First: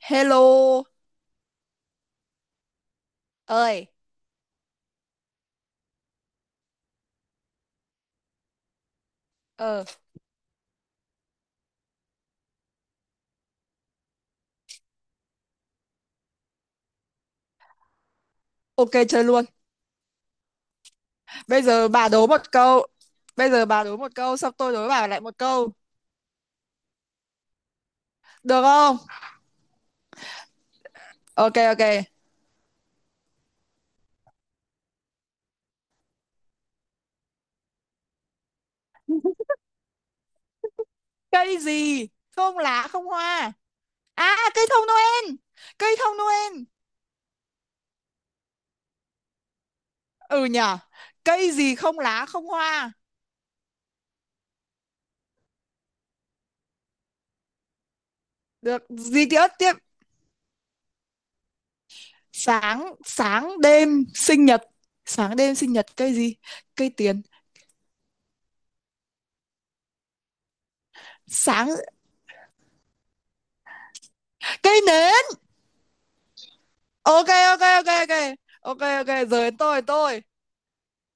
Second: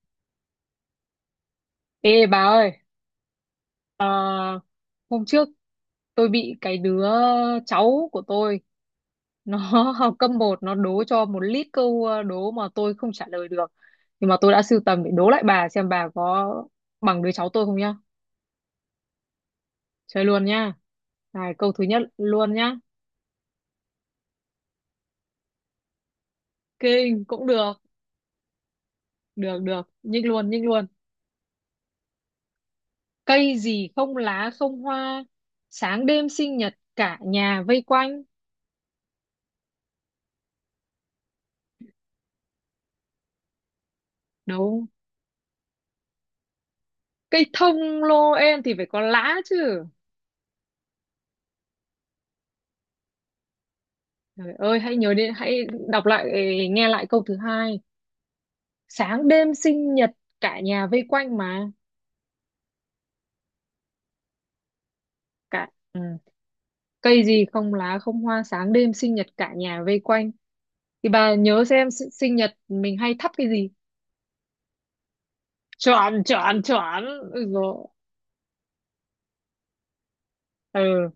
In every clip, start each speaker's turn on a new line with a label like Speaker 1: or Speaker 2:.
Speaker 1: Hello
Speaker 2: Ê bà ơi,
Speaker 1: ơi,
Speaker 2: ờ, hôm trước tôi bị cái đứa cháu của tôi nó
Speaker 1: ờ
Speaker 2: học cấp một, nó đố cho một lít câu, đố mà tôi không trả lời được. Nhưng mà tôi đã sưu tầm để đố lại bà, xem bà có bằng đứa cháu tôi không nhá.
Speaker 1: ok chơi luôn.
Speaker 2: Chơi luôn nhá. Này,
Speaker 1: Bây
Speaker 2: câu thứ
Speaker 1: giờ
Speaker 2: nhất
Speaker 1: bà đố một
Speaker 2: luôn nhá.
Speaker 1: câu. Xong tôi đố bà lại một câu.
Speaker 2: Kinh cũng được,
Speaker 1: Được không?
Speaker 2: được được, nhích luôn, nhích luôn.
Speaker 1: Ok ok.
Speaker 2: Cây gì không lá không hoa, sáng đêm sinh nhật cả nhà vây quanh.
Speaker 1: Cây gì? Không lá không hoa. À cây thông
Speaker 2: Đúng,
Speaker 1: Noel. Cây thông Noel.
Speaker 2: cây thông lô em thì phải có lá chứ.
Speaker 1: Ừ nhở. Cây gì không lá không hoa.
Speaker 2: Trời ơi, hãy nhớ đến, hãy đọc lại, nghe lại câu thứ hai.
Speaker 1: Được, gì
Speaker 2: Sáng
Speaker 1: tiếp
Speaker 2: đêm
Speaker 1: tiếp.
Speaker 2: sinh nhật, cả nhà vây quanh mà.
Speaker 1: Sáng sáng đêm sinh nhật. Sáng đêm
Speaker 2: Cả,
Speaker 1: sinh nhật
Speaker 2: ừ.
Speaker 1: cây gì? Cây tiền.
Speaker 2: Cây gì không lá không hoa, sáng đêm sinh nhật cả nhà vây quanh. Thì bà nhớ
Speaker 1: Sáng
Speaker 2: xem sinh nhật mình hay thắp cái gì.
Speaker 1: cây nến.
Speaker 2: Chọn, chọn, chọn.
Speaker 1: Ok
Speaker 2: Ôi
Speaker 1: ok
Speaker 2: dồi,
Speaker 1: ok ok. Ok ok, giờ đến tôi.
Speaker 2: ừ,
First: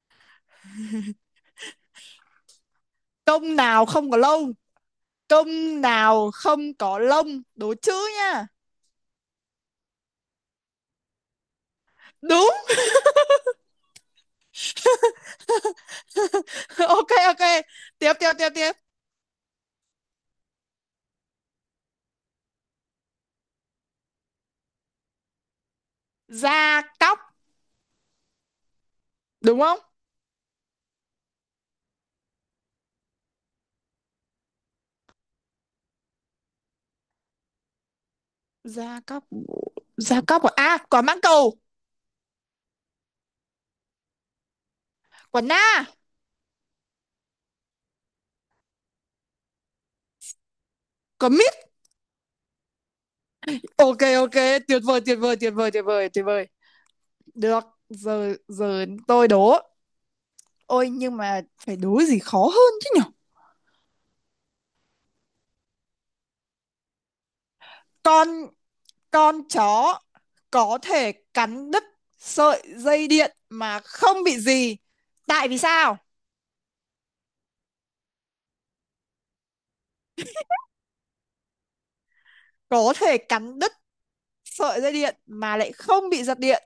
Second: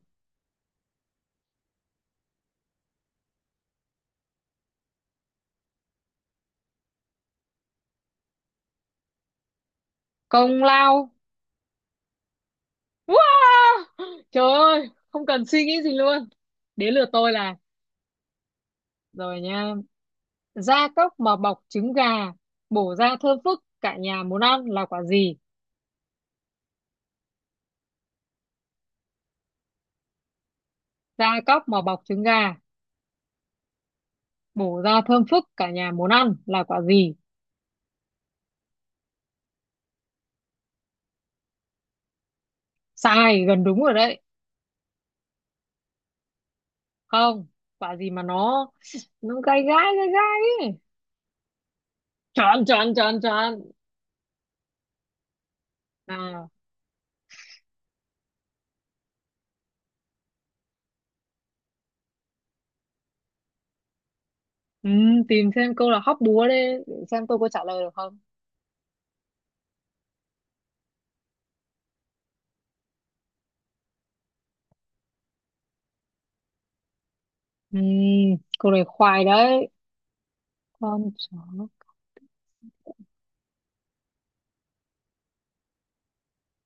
Speaker 1: Công nào không có lông? Công nào không có lông? Đố chữ nha.
Speaker 2: công lao.
Speaker 1: Đúng.
Speaker 2: Wow! Trời ơi, không cần suy nghĩ gì luôn. Đến lượt
Speaker 1: Ok
Speaker 2: tôi
Speaker 1: ok.
Speaker 2: là,
Speaker 1: Tiếp tiếp tiếp tiếp.
Speaker 2: rồi nha. Da cốc mà bọc trứng gà, bổ ra thơm phức, cả nhà muốn ăn là quả gì?
Speaker 1: Da cóc, đúng không?
Speaker 2: Gia cóc mà bọc trứng gà, bổ ra thơm phức, cả nhà muốn ăn là quả gì.
Speaker 1: Da cóc. Da cóc à? À, quả mãng cầu,
Speaker 2: Sai gần đúng rồi đấy.
Speaker 1: quả na,
Speaker 2: Không, quả gì mà nó gai gai gai gai ấy.
Speaker 1: quả mít.
Speaker 2: Chọn chọn chọn chọn
Speaker 1: Ok ok, tuyệt vời tuyệt vời tuyệt vời tuyệt vời tuyệt vời.
Speaker 2: nào.
Speaker 1: Được, giờ giờ tôi đố. Ôi nhưng mà phải đố gì khó hơn chứ nhỉ.
Speaker 2: Ừ, tìm xem câu là hóc búa đấy, để xem tôi có trả lời được không.
Speaker 1: Con Con chó có thể cắn đứt sợi dây điện mà không bị gì. Tại vì sao?
Speaker 2: Ừ, câu này khoai đấy. Con chó.
Speaker 1: Có thể cắn đứt sợi dây điện mà lại không bị giật điện.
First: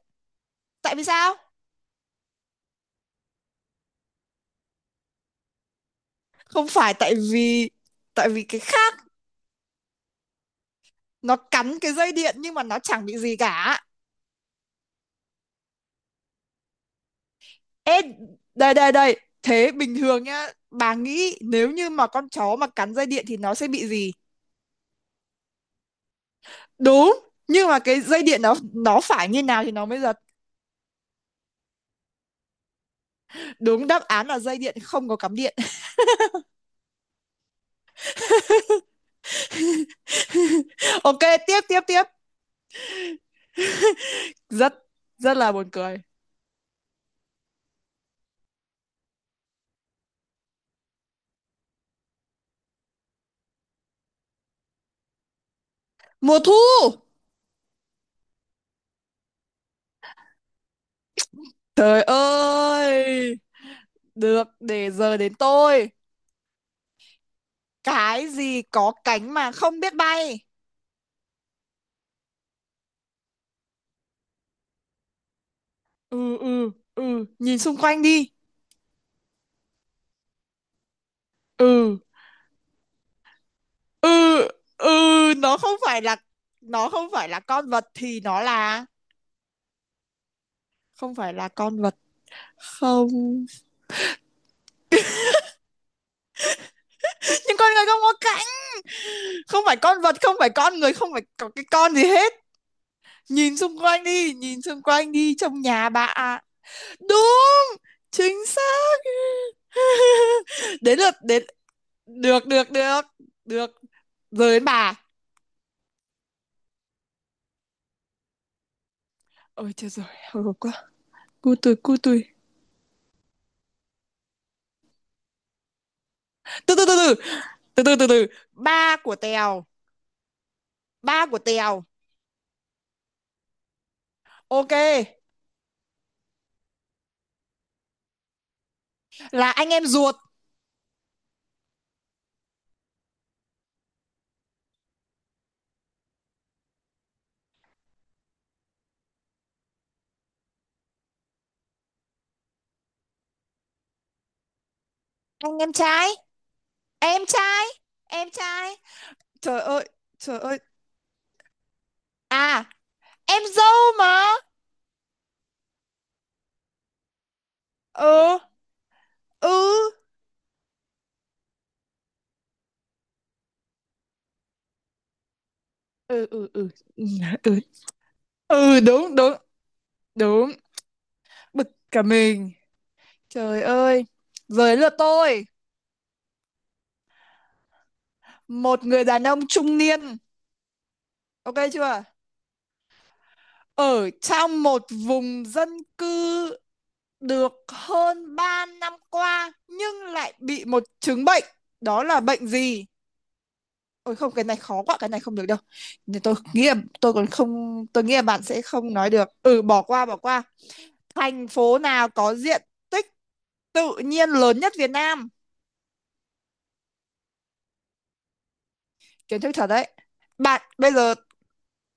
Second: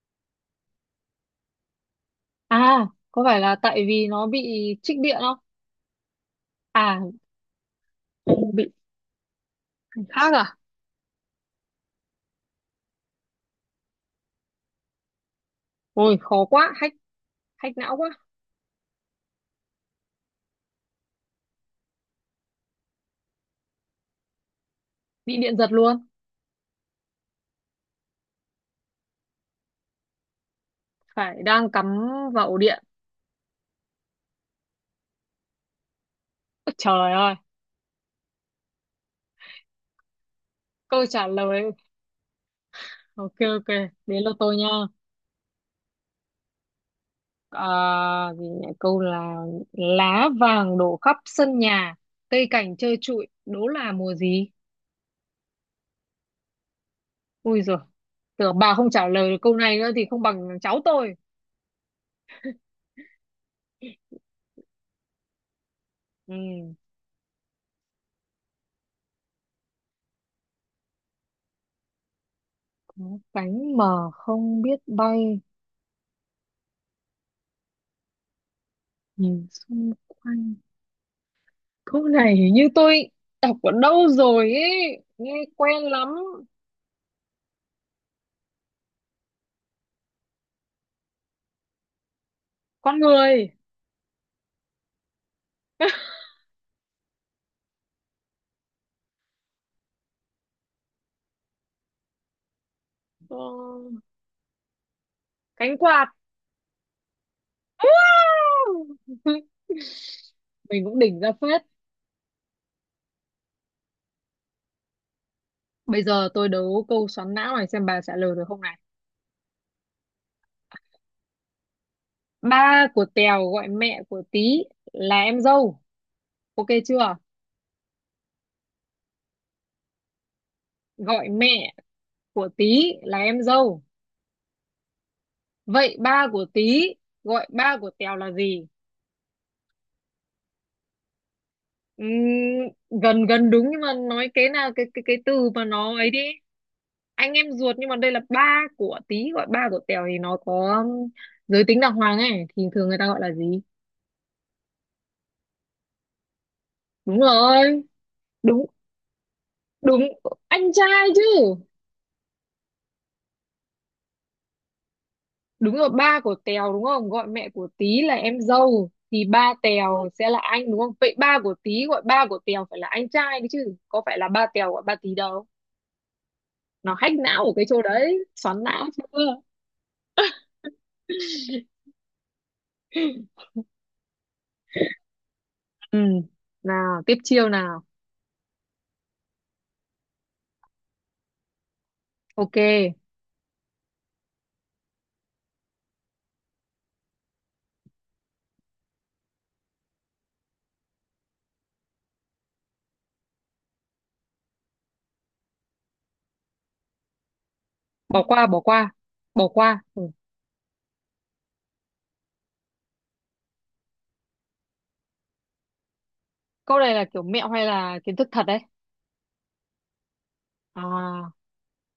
Speaker 1: Tại vì sao?
Speaker 2: À, có phải là tại vì nó bị trích điện không?
Speaker 1: Không phải
Speaker 2: À,
Speaker 1: tại vì cái
Speaker 2: bị
Speaker 1: khác,
Speaker 2: khác à?
Speaker 1: nó cắn cái dây điện nhưng mà chẳng bị gì cả.
Speaker 2: Ôi khó quá, hack hack não
Speaker 1: Ê,
Speaker 2: quá.
Speaker 1: đây đây đây, thế bình thường nhá, bà nghĩ nếu như mà con chó mà cắn dây điện thì nó sẽ bị gì?
Speaker 2: Bị điện giật luôn.
Speaker 1: Đúng, nhưng mà cái dây điện nó phải như nào thì nó mới giật.
Speaker 2: Phải đang cắm vào ổ điện.
Speaker 1: Đúng, đáp án là dây điện không có cắm điện.
Speaker 2: Ôi, trời ơi, câu
Speaker 1: Ok,
Speaker 2: trả
Speaker 1: tiếp
Speaker 2: lời.
Speaker 1: tiếp tiếp.
Speaker 2: Ok ok, đến lượt tôi nha.
Speaker 1: Rất rất là buồn cười.
Speaker 2: À, gì nhỉ? Câu là lá vàng đổ khắp sân nhà, cây cảnh trơ trụi, đố là mùa gì.
Speaker 1: Mùa thu.
Speaker 2: Ui rồi, tưởng bà không trả lời được câu này nữa thì không bằng cháu tôi.
Speaker 1: Trời ơi, được, để giờ đến tôi.
Speaker 2: Ừ.
Speaker 1: Cái gì có cánh mà không biết bay?
Speaker 2: Có cánh mà không biết bay.
Speaker 1: Ừ Nhìn xung quanh đi.
Speaker 2: Nhìn xung quanh.
Speaker 1: ừ
Speaker 2: Câu này hình như tôi đọc ở đâu
Speaker 1: ừ
Speaker 2: rồi
Speaker 1: ừ
Speaker 2: ấy, nghe
Speaker 1: nó không
Speaker 2: quen
Speaker 1: phải
Speaker 2: lắm.
Speaker 1: là, không phải là con vật thì nó là, không phải là con vật,
Speaker 2: Con
Speaker 1: không.
Speaker 2: người.
Speaker 1: Nhưng con người không có cánh. Không phải con vật, không phải con người, không phải có cái con gì hết.
Speaker 2: Ờ,
Speaker 1: Nhìn xung quanh đi, nhìn xung quanh đi, trong
Speaker 2: cánh
Speaker 1: nhà bà
Speaker 2: quạt.
Speaker 1: ạ. Đúng, chính xác.
Speaker 2: Mình cũng
Speaker 1: Đến lượt,
Speaker 2: đỉnh ra
Speaker 1: đến.
Speaker 2: phết.
Speaker 1: Được được được được, rồi đến bà.
Speaker 2: Bây giờ tôi đấu câu xoắn não này, xem bà trả lời được không này.
Speaker 1: Ôi trời rồi, hồi hộp quá. Cu tui, cu tui.
Speaker 2: Ba của Tèo gọi mẹ của Tí là em dâu, ok
Speaker 1: từ từ từ từ
Speaker 2: chưa?
Speaker 1: từ từ từ từ Ba của Tèo. Ba
Speaker 2: Gọi
Speaker 1: của
Speaker 2: mẹ
Speaker 1: Tèo.
Speaker 2: của Tí là em dâu,
Speaker 1: Ok.
Speaker 2: vậy ba của Tí gọi ba của Tèo là gì?
Speaker 1: Là anh em ruột.
Speaker 2: Ừm, Gần gần đúng, nhưng mà nói cái nào, cái từ mà nó ấy đi. Anh em ruột, nhưng mà đây là ba của Tí gọi ba của Tèo thì nó có giới tính đàng hoàng ấy, thì thường người ta gọi là gì.
Speaker 1: Anh em trai,
Speaker 2: Đúng
Speaker 1: em trai,
Speaker 2: rồi,
Speaker 1: em
Speaker 2: đúng
Speaker 1: trai. Trời ơi,
Speaker 2: đúng,
Speaker 1: trời ơi.
Speaker 2: anh trai chứ.
Speaker 1: À, em dâu mà.
Speaker 2: Đúng rồi, ba của Tèo đúng không? Gọi mẹ của Tí là
Speaker 1: ừ
Speaker 2: em dâu thì
Speaker 1: ừ
Speaker 2: ba Tèo sẽ là anh đúng không? Vậy ba của Tí gọi ba của Tèo phải là anh trai đấy chứ, có phải là ba Tèo gọi ba Tí đâu.
Speaker 1: ừ ừ ừ
Speaker 2: Nó
Speaker 1: ừ
Speaker 2: hack não của
Speaker 1: ừ
Speaker 2: cái chỗ đấy, xoắn
Speaker 1: ừ
Speaker 2: não
Speaker 1: Đúng đúng,
Speaker 2: chưa?
Speaker 1: đúng. Bực cả mình. Trời ơi, giờ đến lượt tôi.
Speaker 2: Ừ. Nào, tiếp chiêu nào.
Speaker 1: Một người đàn ông trung niên, ok chưa,
Speaker 2: Ok,
Speaker 1: ở trong một vùng dân cư được hơn 3 năm qua nhưng lại bị một chứng bệnh, đó là bệnh gì? Ôi không, cái này khó quá, cái này không được đâu. Nhưng tôi nghĩ là, tôi còn không, tôi nghĩ
Speaker 2: bỏ
Speaker 1: là bạn
Speaker 2: qua bỏ
Speaker 1: sẽ
Speaker 2: qua.
Speaker 1: không nói được.
Speaker 2: Bỏ
Speaker 1: Ừ,
Speaker 2: qua.
Speaker 1: bỏ qua,
Speaker 2: Ừ.
Speaker 1: bỏ qua. Thành phố nào có diện tích tự nhiên lớn nhất Việt Nam?
Speaker 2: Câu này là kiểu mẹo hay là kiến thức thật đấy?
Speaker 1: Kiến thức thật đấy. Bạn bây giờ,
Speaker 2: À,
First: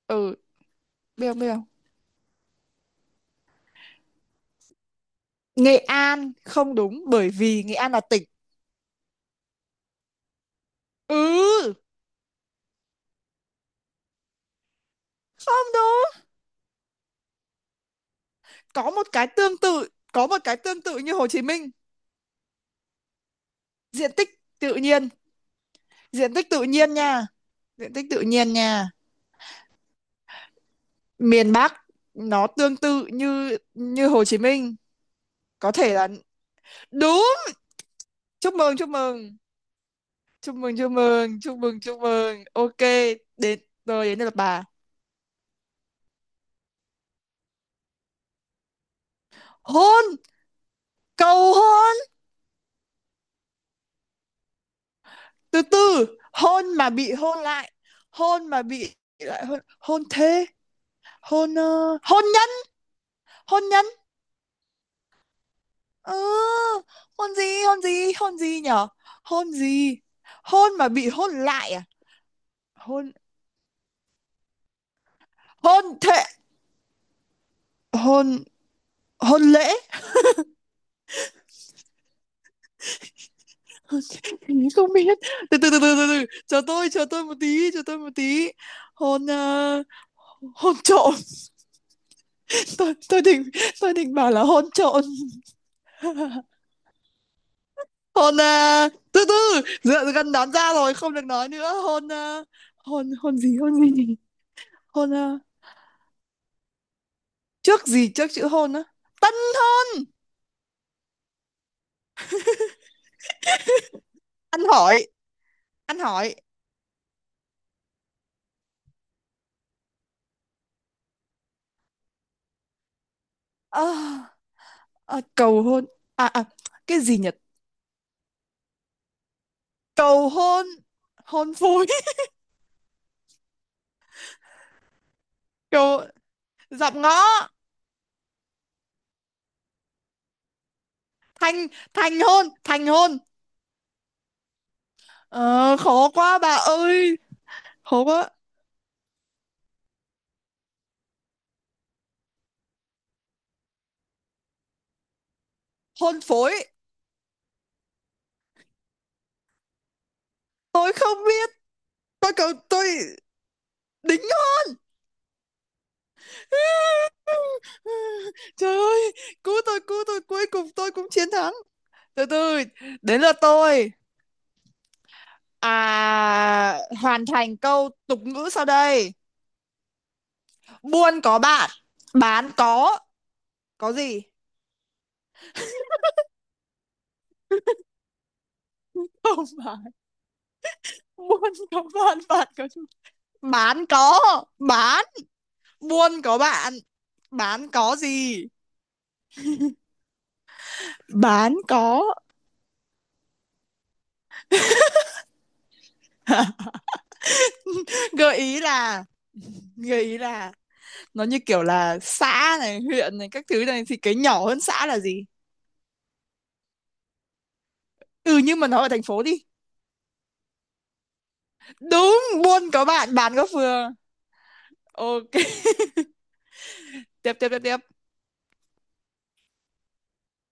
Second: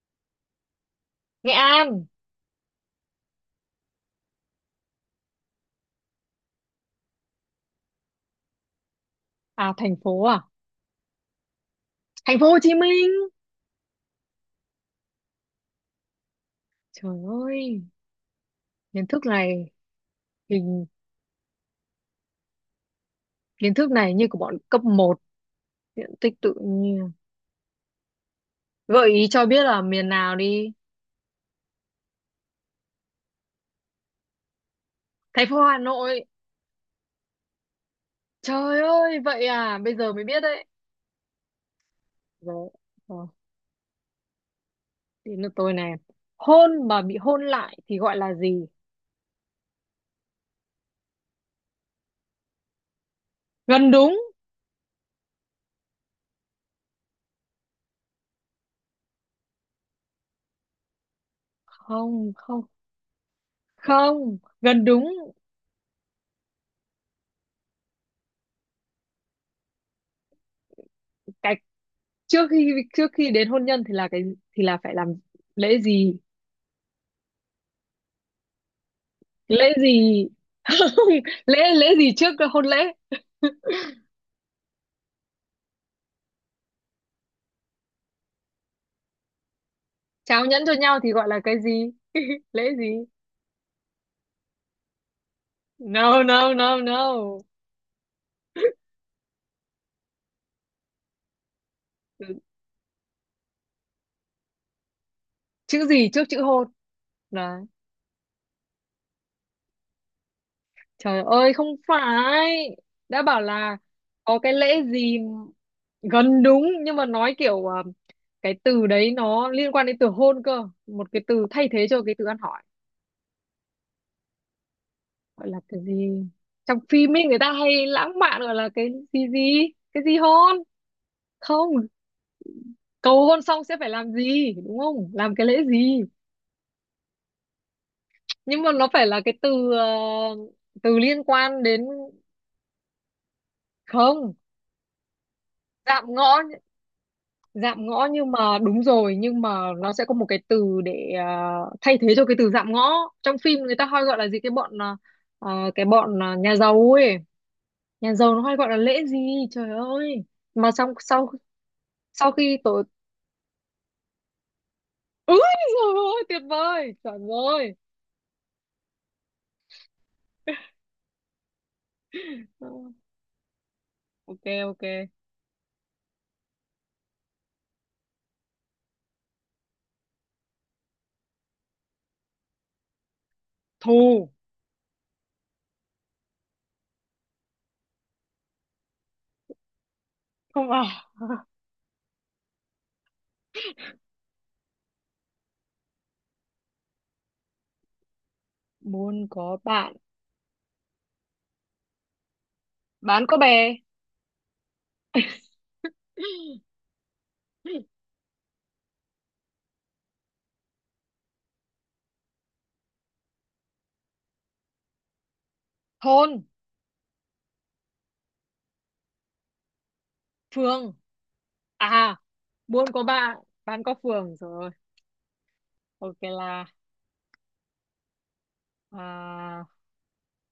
Speaker 1: ừ, biết không, biết
Speaker 2: Nghệ
Speaker 1: không?
Speaker 2: An.
Speaker 1: Nghệ An không đúng bởi vì Nghệ An là tỉnh.
Speaker 2: À?
Speaker 1: Ừ,
Speaker 2: Thành phố Hồ Chí Minh.
Speaker 1: không đúng.
Speaker 2: Trời ơi,
Speaker 1: Có
Speaker 2: kiến
Speaker 1: một
Speaker 2: thức
Speaker 1: cái tương
Speaker 2: này.
Speaker 1: tự, có một cái tương
Speaker 2: Mình
Speaker 1: tự như Hồ Chí Minh.
Speaker 2: kiến thức
Speaker 1: Diện
Speaker 2: này như
Speaker 1: tích
Speaker 2: của bọn
Speaker 1: tự
Speaker 2: cấp
Speaker 1: nhiên,
Speaker 2: một. Diện
Speaker 1: diện
Speaker 2: tích
Speaker 1: tích
Speaker 2: tự
Speaker 1: tự nhiên
Speaker 2: nhiên.
Speaker 1: nha. Diện tích tự nhiên nha.
Speaker 2: Gợi ý cho biết là miền nào đi.
Speaker 1: Miền Bắc, nó tương tự như như Hồ Chí Minh.
Speaker 2: Thành phố
Speaker 1: Có
Speaker 2: Hà
Speaker 1: thể là.
Speaker 2: Nội.
Speaker 1: Đúng, chúc mừng
Speaker 2: Trời
Speaker 1: chúc
Speaker 2: ơi,
Speaker 1: mừng
Speaker 2: vậy à, bây giờ mới biết
Speaker 1: chúc
Speaker 2: đấy.
Speaker 1: mừng chúc mừng chúc mừng chúc mừng.
Speaker 2: Rồi,
Speaker 1: Ok,
Speaker 2: rồi,
Speaker 1: đến, rồi đến lượt bà.
Speaker 2: đến lượt tôi này. Hôn mà bị hôn lại thì gọi là gì?
Speaker 1: Hôn, cầu hôn.
Speaker 2: Gần đúng.
Speaker 1: Từ từ. Hôn mà bị hôn lại. Hôn mà bị lại hôn, hôn thế. Hôn hôn
Speaker 2: Không,
Speaker 1: nhân.
Speaker 2: không,
Speaker 1: Hôn nhân.
Speaker 2: không. Gần đúng.
Speaker 1: Ừ, hôn gì hôn gì hôn gì nhở? Hôn gì? Hôn mà bị hôn
Speaker 2: Cái
Speaker 1: lại à?
Speaker 2: trước khi trước
Speaker 1: Hôn,
Speaker 2: khi đến hôn nhân thì là thì là phải làm lễ
Speaker 1: hôn
Speaker 2: gì?
Speaker 1: thế, hôn, hôn lễ.
Speaker 2: Lễ gì? Không, lễ lễ gì trước hôn lễ?
Speaker 1: Mình không biết. Từ từ từ từ từ từ, chờ tôi một tí, chờ tôi một tí. Hôn ờ,
Speaker 2: Trao nhẫn cho
Speaker 1: hôn
Speaker 2: nhau thì
Speaker 1: trộm.
Speaker 2: gọi là cái gì? Lễ
Speaker 1: Tôi
Speaker 2: gì?
Speaker 1: tôi định, tôi định bảo là hôn trộn.
Speaker 2: No no no no.
Speaker 1: Từ từ, dựa gần đoán ra rồi, không được nói nữa. Hôn hôn gì hôn gì? Hôn ờ,
Speaker 2: Chữ gì trước chữ hôn là.
Speaker 1: trước gì trước chữ hôn á? Tân thôi,
Speaker 2: Trời ơi không phải, đã bảo là có cái
Speaker 1: ăn
Speaker 2: lễ
Speaker 1: hỏi,
Speaker 2: gì.
Speaker 1: ăn hỏi.
Speaker 2: Gần đúng, nhưng mà nói kiểu, cái từ đấy nó liên quan đến từ hôn cơ, một cái từ thay thế cho cái từ ăn hỏi
Speaker 1: Ờ, ờ,
Speaker 2: gọi là
Speaker 1: cầu
Speaker 2: cái
Speaker 1: hôn.
Speaker 2: gì.
Speaker 1: À à,
Speaker 2: Trong
Speaker 1: cái
Speaker 2: phim
Speaker 1: gì
Speaker 2: ấy
Speaker 1: nhỉ?
Speaker 2: người ta hay lãng mạn gọi là cái gì gì cái gì
Speaker 1: Cầu
Speaker 2: hôn.
Speaker 1: hôn, hôn
Speaker 2: Không,
Speaker 1: phối.
Speaker 2: cầu hôn xong sẽ phải làm gì đúng không, làm cái lễ gì.
Speaker 1: Cầu, dạm ngõ,
Speaker 2: Nhưng mà nó phải là cái từ, từ liên quan
Speaker 1: thành,
Speaker 2: đến.
Speaker 1: thành hôn, thành hôn.
Speaker 2: Không.
Speaker 1: Ờ,
Speaker 2: Dạm
Speaker 1: khó quá
Speaker 2: ngõ.
Speaker 1: bà ơi,
Speaker 2: Dạm
Speaker 1: khó
Speaker 2: ngõ
Speaker 1: quá.
Speaker 2: nhưng mà đúng rồi, nhưng mà nó sẽ có một cái từ để, thay thế cho cái từ dạm ngõ. Trong phim người ta hay gọi là gì, cái bọn à, à, cái
Speaker 1: Hôn
Speaker 2: bọn à,
Speaker 1: phối,
Speaker 2: nhà giàu ấy. Nhà giàu nó hay gọi là lễ gì. Trời ơi, mà
Speaker 1: tôi
Speaker 2: xong
Speaker 1: không
Speaker 2: sau
Speaker 1: biết,
Speaker 2: sau
Speaker 1: tôi cầu
Speaker 2: khi tổ.
Speaker 1: tôi, đính hôn.
Speaker 2: Ui trời ơi, tuyệt vời, chuẩn rồi.
Speaker 1: Trời ơi, cứu tôi cứu tôi, cuối cùng tôi cũng chiến thắng. Từ từ,
Speaker 2: Ừ,
Speaker 1: đến lượt tôi.
Speaker 2: ok ok.
Speaker 1: À, hoàn thành câu tục ngữ sau đây: buôn có bạn, bán có gì?
Speaker 2: Thù.
Speaker 1: Không phải.
Speaker 2: Không à?
Speaker 1: Buôn có bạn, bạn có gì? Bán có, bán. Buôn có bạn, bán có gì?
Speaker 2: Buôn có bạn,
Speaker 1: Bán có.
Speaker 2: bán có bè.
Speaker 1: Gợi ý là, gợi ý là nó như kiểu là xã này, huyện này các thứ này thì cái nhỏ hơn xã là gì?
Speaker 2: Thôn.
Speaker 1: Ừ nhưng mà nó ở thành phố đi.
Speaker 2: Phường, à.
Speaker 1: Đúng, buôn
Speaker 2: Buôn
Speaker 1: có
Speaker 2: có
Speaker 1: bạn, bán
Speaker 2: bạn,
Speaker 1: có
Speaker 2: bán
Speaker 1: phường.
Speaker 2: có phường rồi.
Speaker 1: Ok.
Speaker 2: Ok là.
Speaker 1: Tiếp tiếp tiếp tiếp.
Speaker 2: À,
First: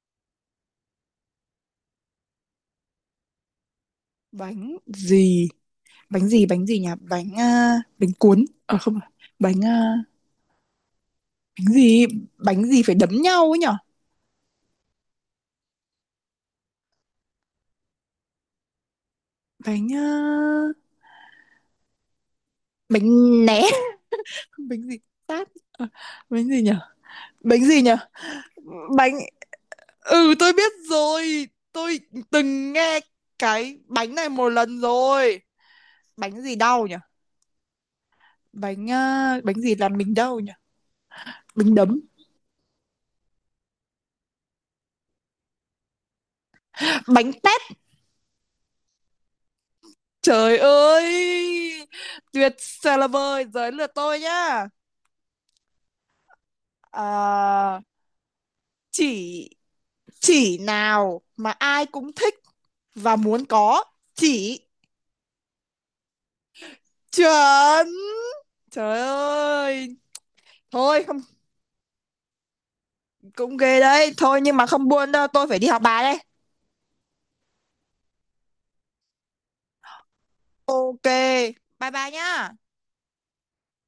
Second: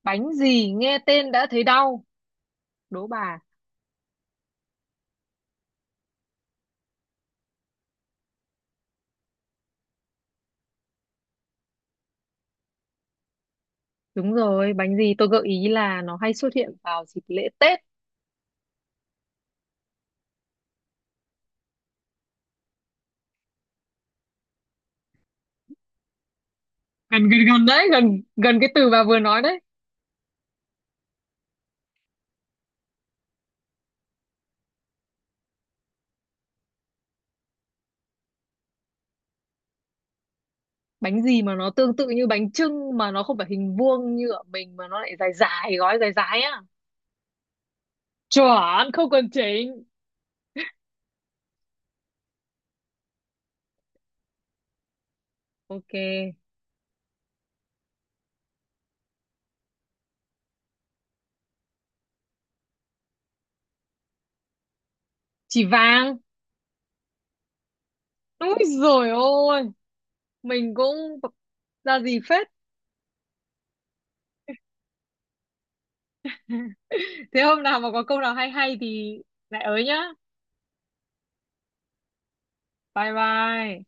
Speaker 2: bánh gì nghe tên đã thấy đau, đố bà.
Speaker 1: Bánh gì? Bánh gì? Bánh gì nhỉ? Bánh cuốn. Ờ à, không phải. Bánh à, bánh gì? Bánh gì phải đấm nhau ấy nhỉ?
Speaker 2: Đúng rồi, bánh gì, tôi gợi ý là nó hay xuất hiện vào dịp lễ Tết.
Speaker 1: Bánh à, bánh né. Bánh gì? Tát. Ờ, bánh gì nhỉ?
Speaker 2: Gần gần
Speaker 1: Bánh
Speaker 2: gần
Speaker 1: gì
Speaker 2: đấy,
Speaker 1: nhỉ?
Speaker 2: gần gần cái từ bà
Speaker 1: Bánh,
Speaker 2: vừa nói đấy.
Speaker 1: ừ tôi biết rồi, tôi từng nghe cái bánh này một lần rồi. Bánh gì đau nhỉ? Bánh gì làm mình đau nhỉ?
Speaker 2: Bánh gì mà nó
Speaker 1: Bánh
Speaker 2: tương
Speaker 1: đấm,
Speaker 2: tự như bánh chưng mà nó không phải hình vuông như ở mình, mà nó lại dài dài, gói dài dài á.
Speaker 1: bánh tét.
Speaker 2: Chuẩn không cần chỉnh.
Speaker 1: Trời ơi, tuyệt vời là vời, giới lượt tôi nhá.
Speaker 2: Ok.
Speaker 1: Ờ, chỉ chỉ nào mà ai cũng thích và muốn có? Chỉ.
Speaker 2: Chỉ vàng.
Speaker 1: Chuẩn,
Speaker 2: Úi
Speaker 1: trời
Speaker 2: rồi, ôi
Speaker 1: ơi.
Speaker 2: mình
Speaker 1: Thôi
Speaker 2: cũng
Speaker 1: không,
Speaker 2: ra gì phết.
Speaker 1: cũng ghê đấy thôi, nhưng mà không buồn đâu, tôi phải đi học bài đây.
Speaker 2: Thế hôm nào mà có câu nào hay hay thì lại ới nhá.
Speaker 1: Ok, bye bye nhá.
Speaker 2: Bye bye.